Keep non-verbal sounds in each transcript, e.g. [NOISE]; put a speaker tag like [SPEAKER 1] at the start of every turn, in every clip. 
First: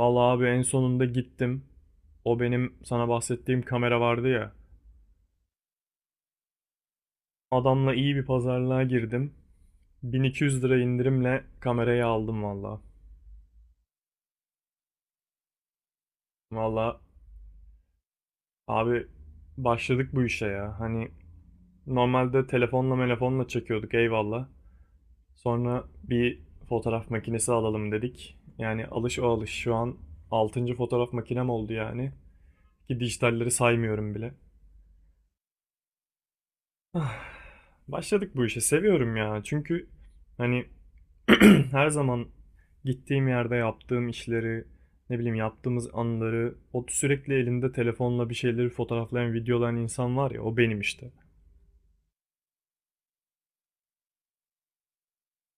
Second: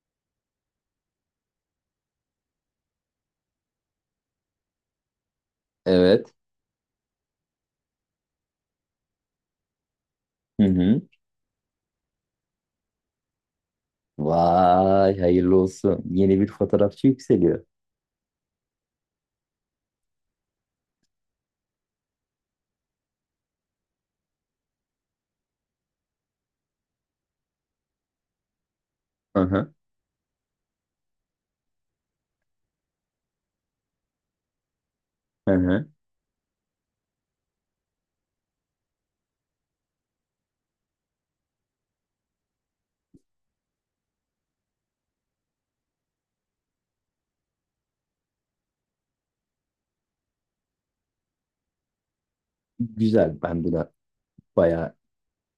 [SPEAKER 1] Vallahi abi en sonunda gittim. O benim sana bahsettiğim kamera vardı ya.
[SPEAKER 2] Evet.
[SPEAKER 1] Adamla iyi bir pazarlığa girdim.
[SPEAKER 2] Hı
[SPEAKER 1] 1200 lira
[SPEAKER 2] hı.
[SPEAKER 1] indirimle kamerayı aldım vallahi.
[SPEAKER 2] Vay hayırlı olsun. Yeni bir
[SPEAKER 1] Vallahi
[SPEAKER 2] fotoğrafçı yükseliyor.
[SPEAKER 1] abi başladık bu işe ya. Hani normalde telefonla çekiyorduk eyvallah. Sonra bir fotoğraf makinesi alalım dedik. Yani alış o
[SPEAKER 2] Hı
[SPEAKER 1] alış. Şu
[SPEAKER 2] hı.
[SPEAKER 1] an altıncı fotoğraf makinem oldu yani. Ki dijitalleri saymıyorum bile.
[SPEAKER 2] Hı hı.
[SPEAKER 1] Ah, Başladık bu işe. Seviyorum ya. Çünkü hani [CLEARS THROAT] her zaman gittiğim yerde yaptığım işleri, ne bileyim yaptığımız anları, o sürekli elinde telefonla bir şeyleri fotoğraflayan, videolayan insan var ya, o benim işte.
[SPEAKER 2] Güzel. Ben buna bayağı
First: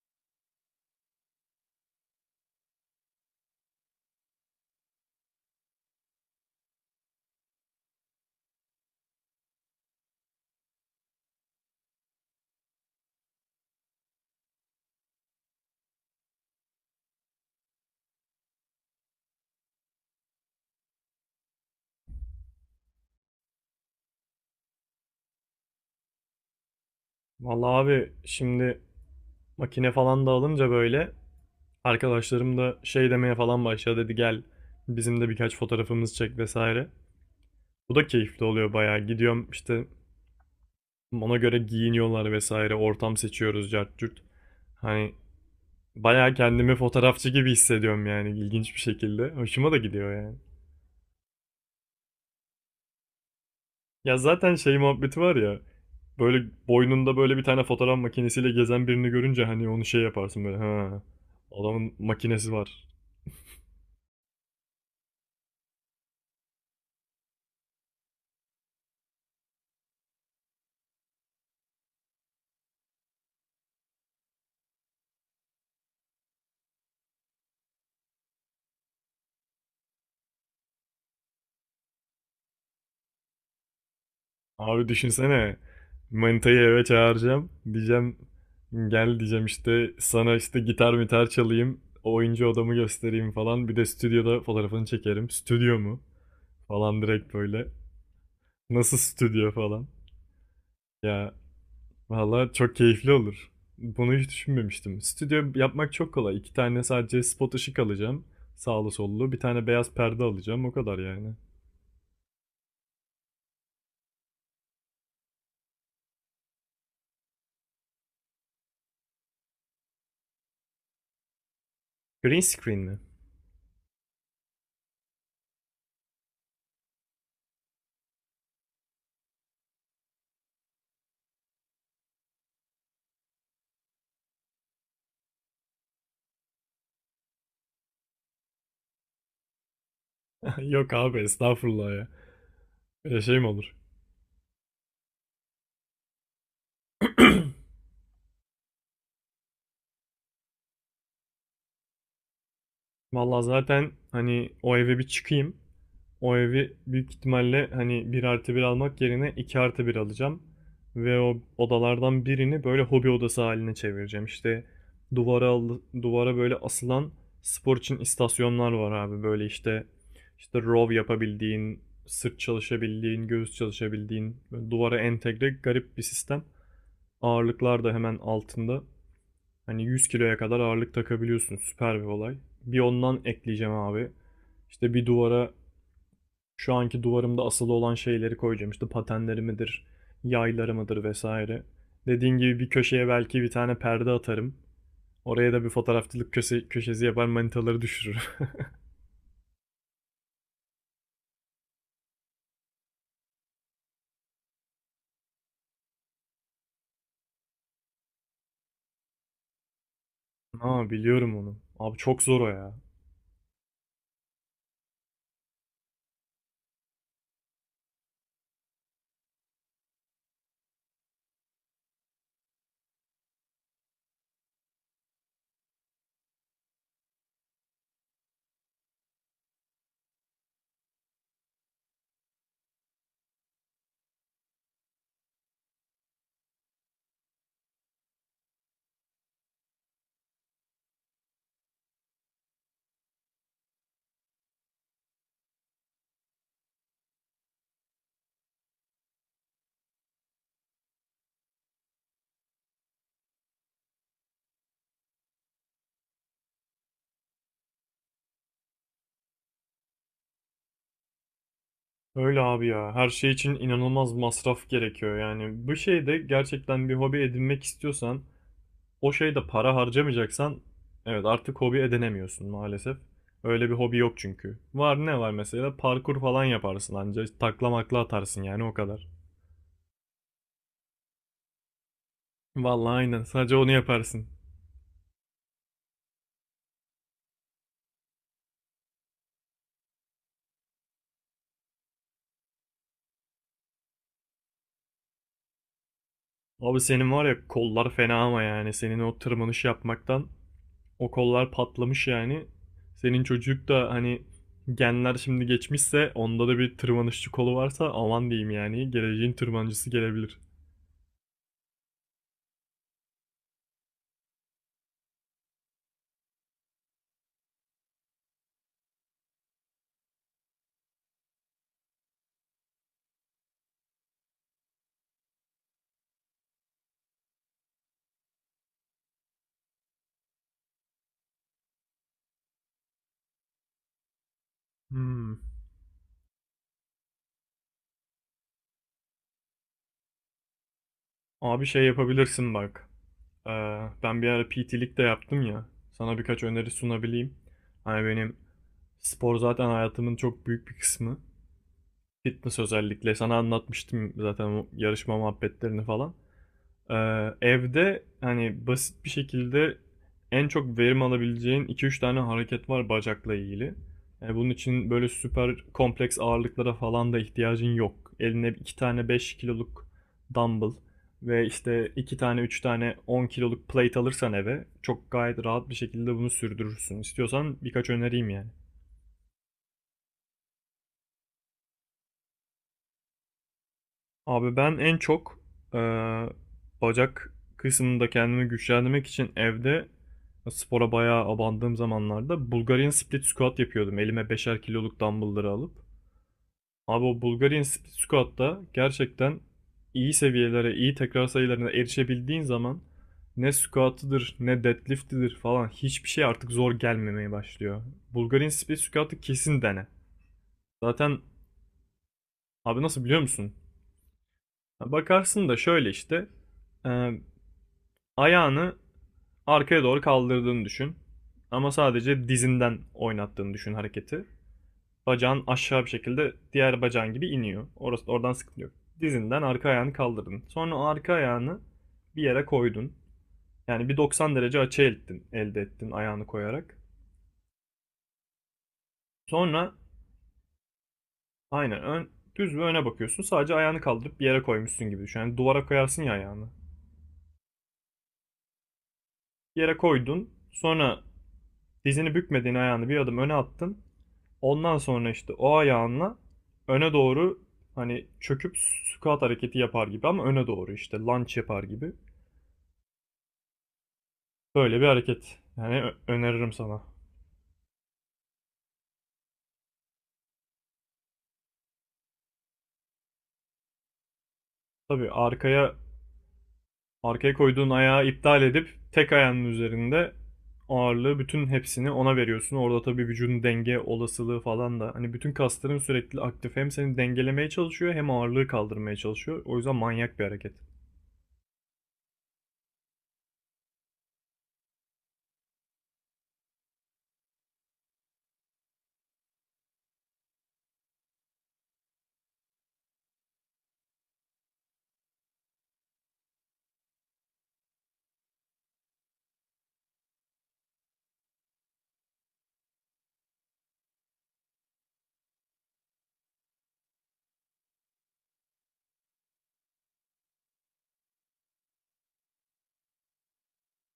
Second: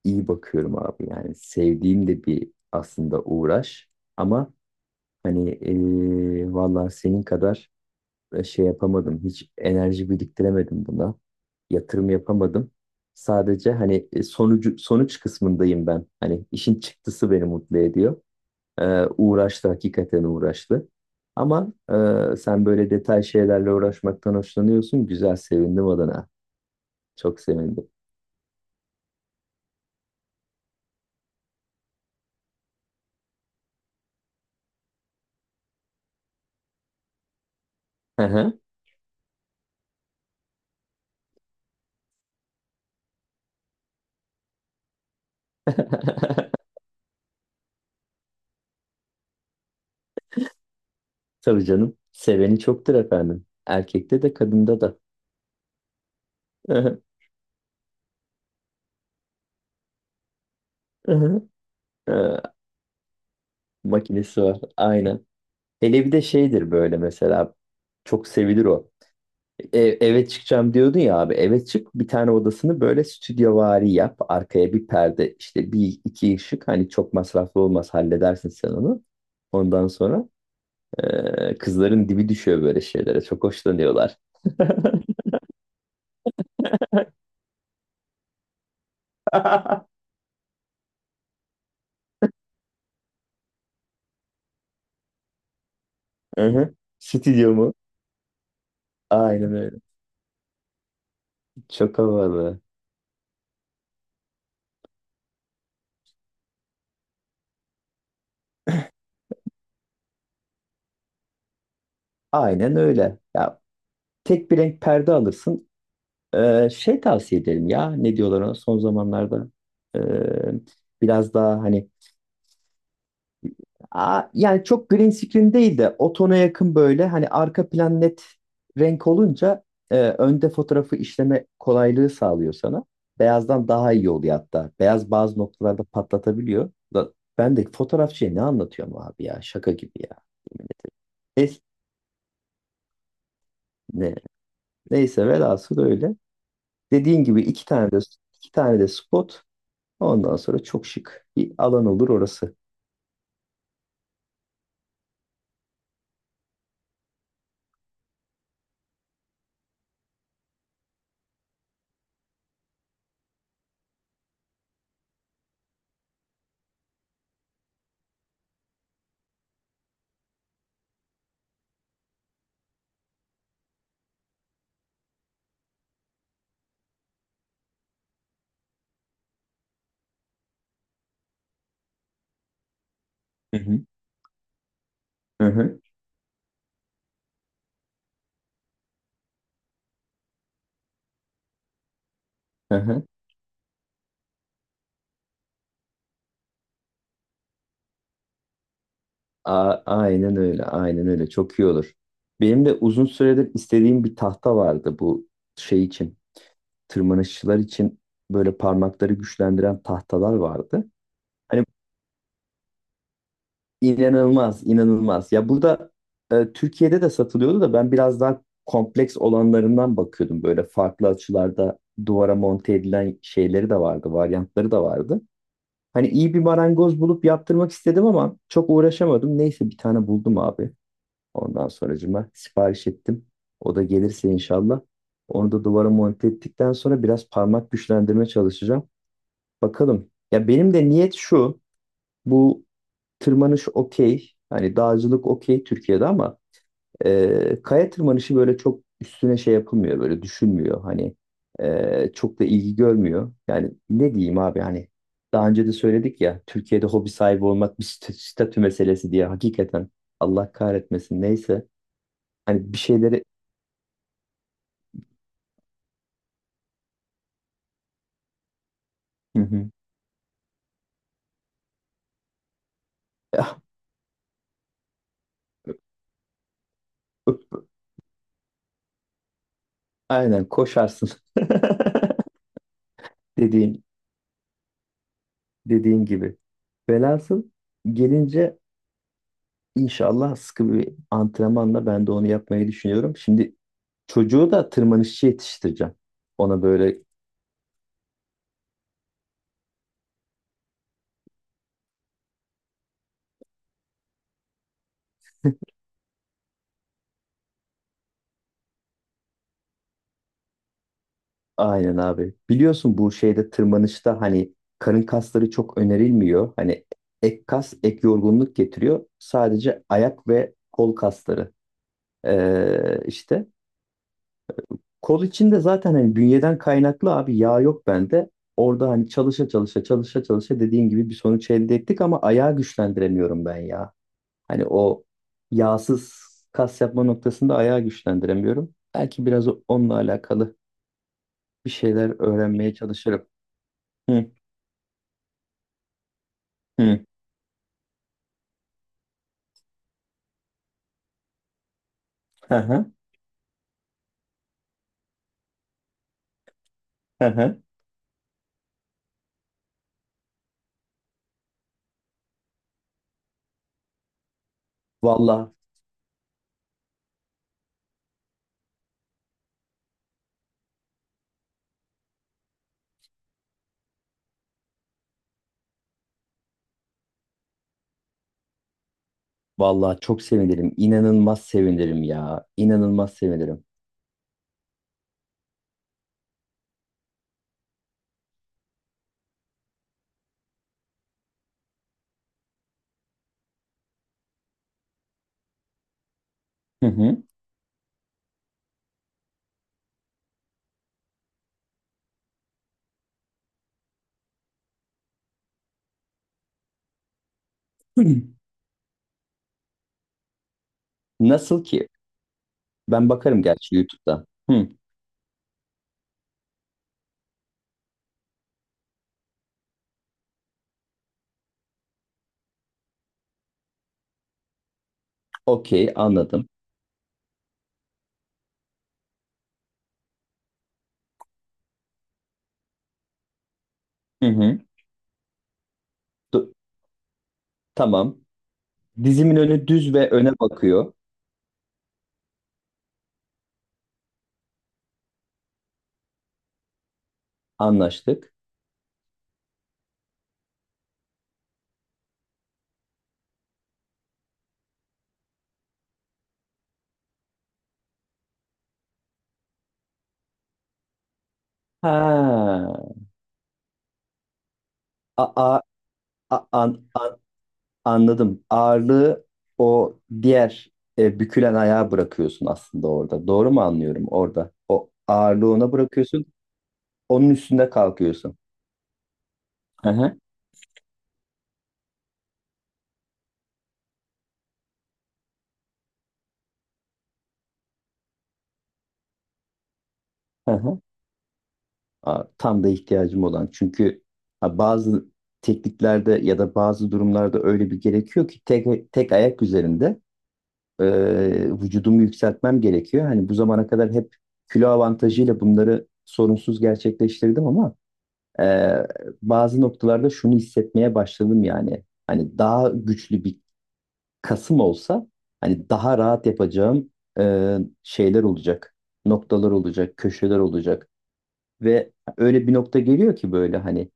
[SPEAKER 2] iyi bakıyorum abi. Yani sevdiğim de bir aslında uğraş. Ama hani vallahi senin kadar şey yapamadım. Hiç enerji biriktiremedim buna. Yatırım yapamadım. Sadece hani sonuç kısmındayım ben. Hani işin çıktısı beni mutlu ediyor. Uğraştı, hakikaten uğraştı. Ama sen böyle detay şeylerle uğraşmaktan hoşlanıyorsun. Güzel, sevindim adına. Çok
[SPEAKER 1] Vallahi
[SPEAKER 2] sevindim.
[SPEAKER 1] abi şimdi makine falan da alınca böyle arkadaşlarım da şey demeye falan başladı, dedi gel bizim de birkaç fotoğrafımız çek vesaire. Bu da
[SPEAKER 2] Hı
[SPEAKER 1] keyifli
[SPEAKER 2] hı.
[SPEAKER 1] oluyor bayağı. Gidiyorum işte ona göre giyiniyorlar vesaire, ortam seçiyoruz cart curt. Hani, bayağı
[SPEAKER 2] [LAUGHS]
[SPEAKER 1] kendimi fotoğrafçı gibi hissediyorum yani ilginç bir şekilde. Hoşuma da gidiyor yani.
[SPEAKER 2] Tabii canım. Seveni çoktur efendim.
[SPEAKER 1] Ya
[SPEAKER 2] Erkekte de
[SPEAKER 1] zaten şey
[SPEAKER 2] kadında da.
[SPEAKER 1] muhabbeti var ya. Böyle
[SPEAKER 2] Hı hı,
[SPEAKER 1] boynunda böyle bir tane fotoğraf makinesiyle gezen birini görünce hani onu şey yaparsın böyle. Ha,
[SPEAKER 2] hı hı.
[SPEAKER 1] adamın
[SPEAKER 2] Ee,
[SPEAKER 1] makinesi var.
[SPEAKER 2] Makinesi var. Aynen. Hele bir de şeydir böyle mesela. Çok sevilir o. E, eve çıkacağım diyordun ya abi. Eve çık, bir tane odasını böyle stüdyovari yap. Arkaya bir perde, işte bir iki ışık. Hani çok masraflı olmaz, halledersin sen onu. Ondan sonra kızların dibi düşüyor böyle şeylere. Çok hoşlanıyorlar.
[SPEAKER 1] Abi
[SPEAKER 2] [LAUGHS]
[SPEAKER 1] düşünsene. Manitayı eve çağıracağım. Diyeceğim gel diyeceğim işte sana, işte gitar mitar çalayım. Oyuncu odamı göstereyim falan. Bir de stüdyoda fotoğrafını çekerim. Stüdyo mu?
[SPEAKER 2] Hı hı.
[SPEAKER 1] Falan direkt
[SPEAKER 2] Stüdyo
[SPEAKER 1] böyle.
[SPEAKER 2] mu?
[SPEAKER 1] Nasıl stüdyo
[SPEAKER 2] Aynen öyle.
[SPEAKER 1] falan. Ya,
[SPEAKER 2] Çok
[SPEAKER 1] valla
[SPEAKER 2] havalı.
[SPEAKER 1] çok keyifli olur. Bunu hiç düşünmemiştim. Stüdyo yapmak çok kolay. İki tane sadece spot ışık alacağım. Sağlı sollu. Bir tane beyaz perde alacağım. O kadar yani.
[SPEAKER 2] Aynen öyle. Ya tek bir renk perde alırsın. Şey, tavsiye ederim ya. Ne diyorlar ona son zamanlarda? Ee, Biraz daha hani...
[SPEAKER 1] Green screen mi?
[SPEAKER 2] Aa, yani çok green screen değil de o tona yakın, böyle hani arka plan net renk olunca önde fotoğrafı işleme kolaylığı sağlıyor sana. Beyazdan daha iyi oluyor hatta. Beyaz bazı noktalarda patlatabiliyor. Da, ben de fotoğrafçıya ne anlatıyorum abi ya, şaka gibi ya.
[SPEAKER 1] [LAUGHS]
[SPEAKER 2] Yemin
[SPEAKER 1] Yok
[SPEAKER 2] ederim.
[SPEAKER 1] abi
[SPEAKER 2] Neyse,
[SPEAKER 1] estağfurullah ya. Öyle şey mi olur?
[SPEAKER 2] ne, Neyse, velhasıl öyle. Dediğin gibi iki tane de spot. Ondan sonra çok şık bir alan olur orası.
[SPEAKER 1] Vallahi zaten hani o eve bir çıkayım. O evi büyük ihtimalle hani 1+1 almak yerine 2+1 alacağım. Ve o odalardan birini böyle hobi odası haline çevireceğim. İşte duvara böyle asılan spor için istasyonlar var abi. Böyle işte row yapabildiğin, sırt çalışabildiğin, göğüs çalışabildiğin, böyle duvara entegre garip bir sistem. Ağırlıklar da hemen altında. Hani 100 kiloya kadar ağırlık takabiliyorsun. Süper bir olay. Bir ondan
[SPEAKER 2] Hı
[SPEAKER 1] ekleyeceğim
[SPEAKER 2] hı.
[SPEAKER 1] abi. İşte bir
[SPEAKER 2] Hı
[SPEAKER 1] duvara
[SPEAKER 2] hı.
[SPEAKER 1] şu anki duvarımda asılı olan şeyleri koyacağım. İşte patenlerimidir, yaylarımıdır vesaire. Dediğin gibi bir
[SPEAKER 2] Hı hı.
[SPEAKER 1] köşeye belki bir tane perde atarım. Oraya da bir fotoğrafçılık köşesi yapar, manitaları düşürür. [LAUGHS]
[SPEAKER 2] Aynen öyle, aynen öyle. Çok iyi olur. Benim de uzun süredir istediğim bir tahta vardı, bu şey için, tırmanışçılar için böyle parmakları güçlendiren tahtalar vardı.
[SPEAKER 1] Ha, biliyorum onu.
[SPEAKER 2] Hani
[SPEAKER 1] Abi çok zor o ya.
[SPEAKER 2] inanılmaz, inanılmaz. Ya burada Türkiye'de de satılıyordu da, ben biraz daha kompleks olanlarından bakıyordum. Böyle farklı açılarda duvara monte edilen şeyleri de vardı, varyantları da vardı. Hani iyi bir marangoz bulup yaptırmak istedim ama çok uğraşamadım. Neyse, bir tane buldum abi. Ondan sonracıma sipariş ettim. O da gelirse inşallah. Onu da duvara monte ettikten sonra biraz parmak güçlendirme çalışacağım. Bakalım. Ya benim de niyet şu. Bu tırmanış okey. Hani dağcılık okey Türkiye'de ama kaya tırmanışı böyle çok üstüne şey yapılmıyor. Böyle düşünmüyor. Hani çok da ilgi görmüyor. Yani ne diyeyim abi, hani daha önce de söyledik ya, Türkiye'de hobi sahibi olmak bir statü meselesi diye, hakikaten Allah kahretmesin, neyse,
[SPEAKER 1] Öyle abi
[SPEAKER 2] hani bir
[SPEAKER 1] ya. Her
[SPEAKER 2] şeyleri...
[SPEAKER 1] şey için inanılmaz masraf gerekiyor. Yani bu şeyde gerçekten bir hobi edinmek istiyorsan, o
[SPEAKER 2] Hı
[SPEAKER 1] şeyde
[SPEAKER 2] hı.
[SPEAKER 1] para harcamayacaksan evet artık hobi edinemiyorsun maalesef.
[SPEAKER 2] Ya,
[SPEAKER 1] Öyle bir hobi yok çünkü. Var ne var, mesela parkur falan yaparsın ancak, taklamakla atarsın yani, o kadar.
[SPEAKER 2] aynen koşarsın. [LAUGHS]
[SPEAKER 1] Vallahi aynen, sadece onu
[SPEAKER 2] Dediğin,
[SPEAKER 1] yaparsın.
[SPEAKER 2] Dediğin gibi. Velhasıl gelince inşallah sıkı bir antrenmanla ben de onu yapmayı düşünüyorum. Şimdi çocuğu da tırmanışçı yetiştireceğim. Ona
[SPEAKER 1] Abi
[SPEAKER 2] böyle
[SPEAKER 1] senin var ya kollar fena, ama yani senin o tırmanış yapmaktan o kollar patlamış yani. Senin çocuk da hani genler şimdi geçmişse onda da bir tırmanışçı kolu varsa aman diyeyim yani, geleceğin tırmancısı gelebilir.
[SPEAKER 2] aynen abi. Biliyorsun bu şeyde, tırmanışta, hani karın kasları çok önerilmiyor. Hani ek kas, ek yorgunluk getiriyor. Sadece ayak ve kol kasları işte. Kol içinde zaten hani bünyeden kaynaklı abi yağ yok bende. Orada hani çalışa çalışa çalışa çalışa dediğin gibi bir sonuç elde ettik ama ayağı güçlendiremiyorum ben ya. Hani o
[SPEAKER 1] Hmm.
[SPEAKER 2] yağsız kas yapma noktasında ayağı güçlendiremiyorum. Belki biraz onunla alakalı
[SPEAKER 1] Abi
[SPEAKER 2] bir
[SPEAKER 1] şey
[SPEAKER 2] şeyler
[SPEAKER 1] yapabilirsin
[SPEAKER 2] öğrenmeye
[SPEAKER 1] bak.
[SPEAKER 2] çalışırım.
[SPEAKER 1] Ben bir
[SPEAKER 2] Hı
[SPEAKER 1] ara PT'lik de yaptım ya. Sana birkaç öneri
[SPEAKER 2] hı.
[SPEAKER 1] sunabileyim. Hani benim spor zaten hayatımın çok büyük bir kısmı.
[SPEAKER 2] Hı
[SPEAKER 1] Fitness
[SPEAKER 2] hı.
[SPEAKER 1] özellikle. Sana anlatmıştım zaten o yarışma muhabbetlerini falan. Ee,
[SPEAKER 2] Hı hı.
[SPEAKER 1] Evde hani basit bir şekilde en çok verim alabileceğin iki üç tane hareket var bacakla ilgili. Bunun için böyle
[SPEAKER 2] Vallahi
[SPEAKER 1] süper kompleks ağırlıklara falan da ihtiyacın yok. Eline 2 tane 5 kiloluk dumbbell ve işte 2 tane 3 tane 10 kiloluk plate alırsan eve çok gayet rahat bir şekilde bunu sürdürürsün. İstiyorsan birkaç önereyim yani.
[SPEAKER 2] Vallahi çok sevinirim. İnanılmaz sevinirim ya. İnanılmaz sevinirim.
[SPEAKER 1] Abi ben en çok eee, bacak kısmında kendimi güçlendirmek için evde spora bayağı abandığım zamanlarda Bulgarian split squat yapıyordum. Elime 5'er kiloluk dumbbellları alıp.
[SPEAKER 2] Hı
[SPEAKER 1] Abi o
[SPEAKER 2] hı.
[SPEAKER 1] Bulgarian split squat'ta gerçekten iyi seviyelere, iyi tekrar sayılarına erişebildiğin zaman ne squat'ıdır ne deadlift'idir falan, hiçbir şey artık zor gelmemeye başlıyor.
[SPEAKER 2] [CLEARS THROAT] Hı.
[SPEAKER 1] Bulgarian split squat'ı kesin dene. Zaten
[SPEAKER 2] Nasıl ki?
[SPEAKER 1] abi nasıl
[SPEAKER 2] Ben
[SPEAKER 1] biliyor
[SPEAKER 2] bakarım
[SPEAKER 1] musun?
[SPEAKER 2] gerçi YouTube'da. Hı.
[SPEAKER 1] Bakarsın da şöyle işte. Ee, Ayağını arkaya doğru kaldırdığını düşün. Ama sadece dizinden oynattığını düşün hareketi. Bacağın aşağı bir
[SPEAKER 2] Okey,
[SPEAKER 1] şekilde
[SPEAKER 2] anladım.
[SPEAKER 1] diğer bacağın gibi iniyor. Orası oradan sıkıntı yok. Dizinden arka ayağını kaldırdın. Sonra arka ayağını bir yere koydun. Yani bir
[SPEAKER 2] Hı
[SPEAKER 1] 90
[SPEAKER 2] hı.
[SPEAKER 1] derece açı ettin, elde ettin ayağını
[SPEAKER 2] Du-
[SPEAKER 1] koyarak.
[SPEAKER 2] Tamam. Dizimin önü
[SPEAKER 1] Sonra
[SPEAKER 2] düz ve öne bakıyor.
[SPEAKER 1] aynen ön, düz ve öne bakıyorsun. Sadece ayağını kaldırıp bir yere koymuşsun gibi düşün. Yani duvara koyarsın ya ayağını.
[SPEAKER 2] Anlaştık.
[SPEAKER 1] Bir yere koydun. Sonra dizini bükmediğin ayağını bir adım öne attın. Ondan sonra işte o ayağınla öne doğru hani çöküp squat hareketi yapar gibi, ama öne doğru işte lunge yapar gibi.
[SPEAKER 2] Ha.
[SPEAKER 1] Böyle bir
[SPEAKER 2] A,
[SPEAKER 1] hareket.
[SPEAKER 2] a,
[SPEAKER 1] Yani
[SPEAKER 2] a-
[SPEAKER 1] öneririm sana.
[SPEAKER 2] an, an- Anladım. Ağırlığı o diğer bükülen ayağa bırakıyorsun aslında orada. Doğru mu anlıyorum orada? O
[SPEAKER 1] Tabii
[SPEAKER 2] ağırlığı ona
[SPEAKER 1] arkaya
[SPEAKER 2] bırakıyorsun. Onun
[SPEAKER 1] arkaya koyduğun
[SPEAKER 2] üstünde
[SPEAKER 1] ayağı
[SPEAKER 2] kalkıyorsun.
[SPEAKER 1] iptal edip tek ayağının
[SPEAKER 2] Hı
[SPEAKER 1] üzerinde
[SPEAKER 2] hı.
[SPEAKER 1] ağırlığı bütün hepsini ona veriyorsun. Orada tabii vücudun denge olasılığı falan da hani, bütün kasların sürekli aktif, hem seni dengelemeye çalışıyor hem ağırlığı kaldırmaya çalışıyor. O yüzden manyak bir
[SPEAKER 2] Hı
[SPEAKER 1] hareket.
[SPEAKER 2] hı. Aa, tam da ihtiyacım olan. Çünkü ha, bazı tekniklerde ya da bazı durumlarda öyle bir gerekiyor ki tek tek ayak üzerinde e, vücudumu yükseltmem gerekiyor. Hani bu zamana kadar hep kilo avantajıyla bunları sorunsuz gerçekleştirdim ama e, bazı noktalarda şunu hissetmeye başladım yani. Hani daha güçlü bir kasım olsa hani daha rahat yapacağım şeyler olacak. Noktalar olacak, köşeler olacak ve öyle bir nokta geliyor ki böyle hani...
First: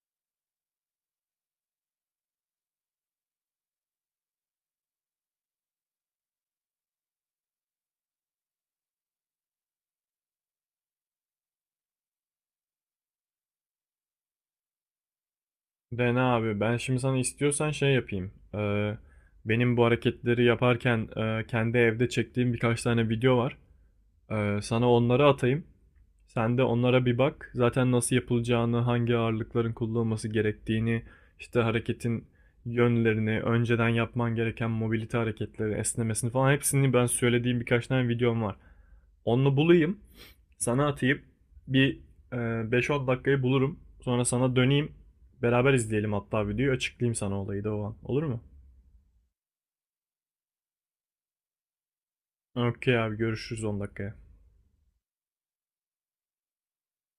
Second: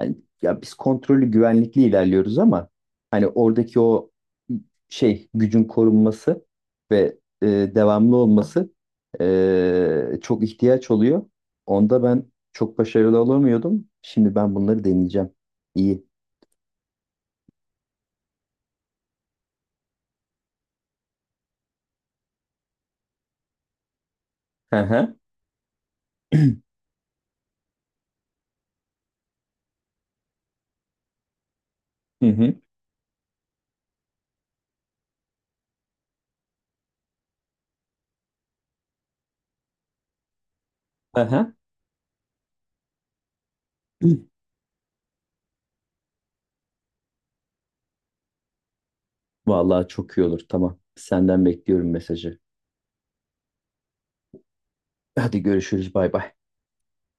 [SPEAKER 2] Hani ya biz kontrollü, güvenlikli ilerliyoruz ama hani oradaki o şey, gücün korunması ve devamlı olması çok ihtiyaç oluyor. Onda ben çok başarılı olamıyordum. Şimdi ben bunları deneyeceğim. İyi.
[SPEAKER 1] Dene abi. Ben şimdi sana istiyorsan şey yapayım. Benim bu hareketleri yaparken kendi evde çektiğim birkaç tane video var.
[SPEAKER 2] Hı
[SPEAKER 1] Sana
[SPEAKER 2] hı.
[SPEAKER 1] onları atayım. Sen de onlara bir bak. Zaten nasıl yapılacağını, hangi ağırlıkların kullanılması gerektiğini, işte
[SPEAKER 2] Hı
[SPEAKER 1] hareketin
[SPEAKER 2] hı.
[SPEAKER 1] yönlerini, önceden yapman gereken mobilite hareketleri, esnemesini falan hepsini ben söylediğim birkaç tane videom var. Onu bulayım. Sana
[SPEAKER 2] Hı
[SPEAKER 1] atayım.
[SPEAKER 2] hı.
[SPEAKER 1] Bir 5-10 dakikayı bulurum. Sonra sana döneyim. Beraber izleyelim hatta videoyu. Açıklayayım sana olayı da o an. Olur mu?
[SPEAKER 2] Vallahi çok iyi olur. Tamam. Senden bekliyorum mesajı.
[SPEAKER 1] Okey abi, görüşürüz 10 dakikaya.
[SPEAKER 2] Hadi görüşürüz. Bay bay.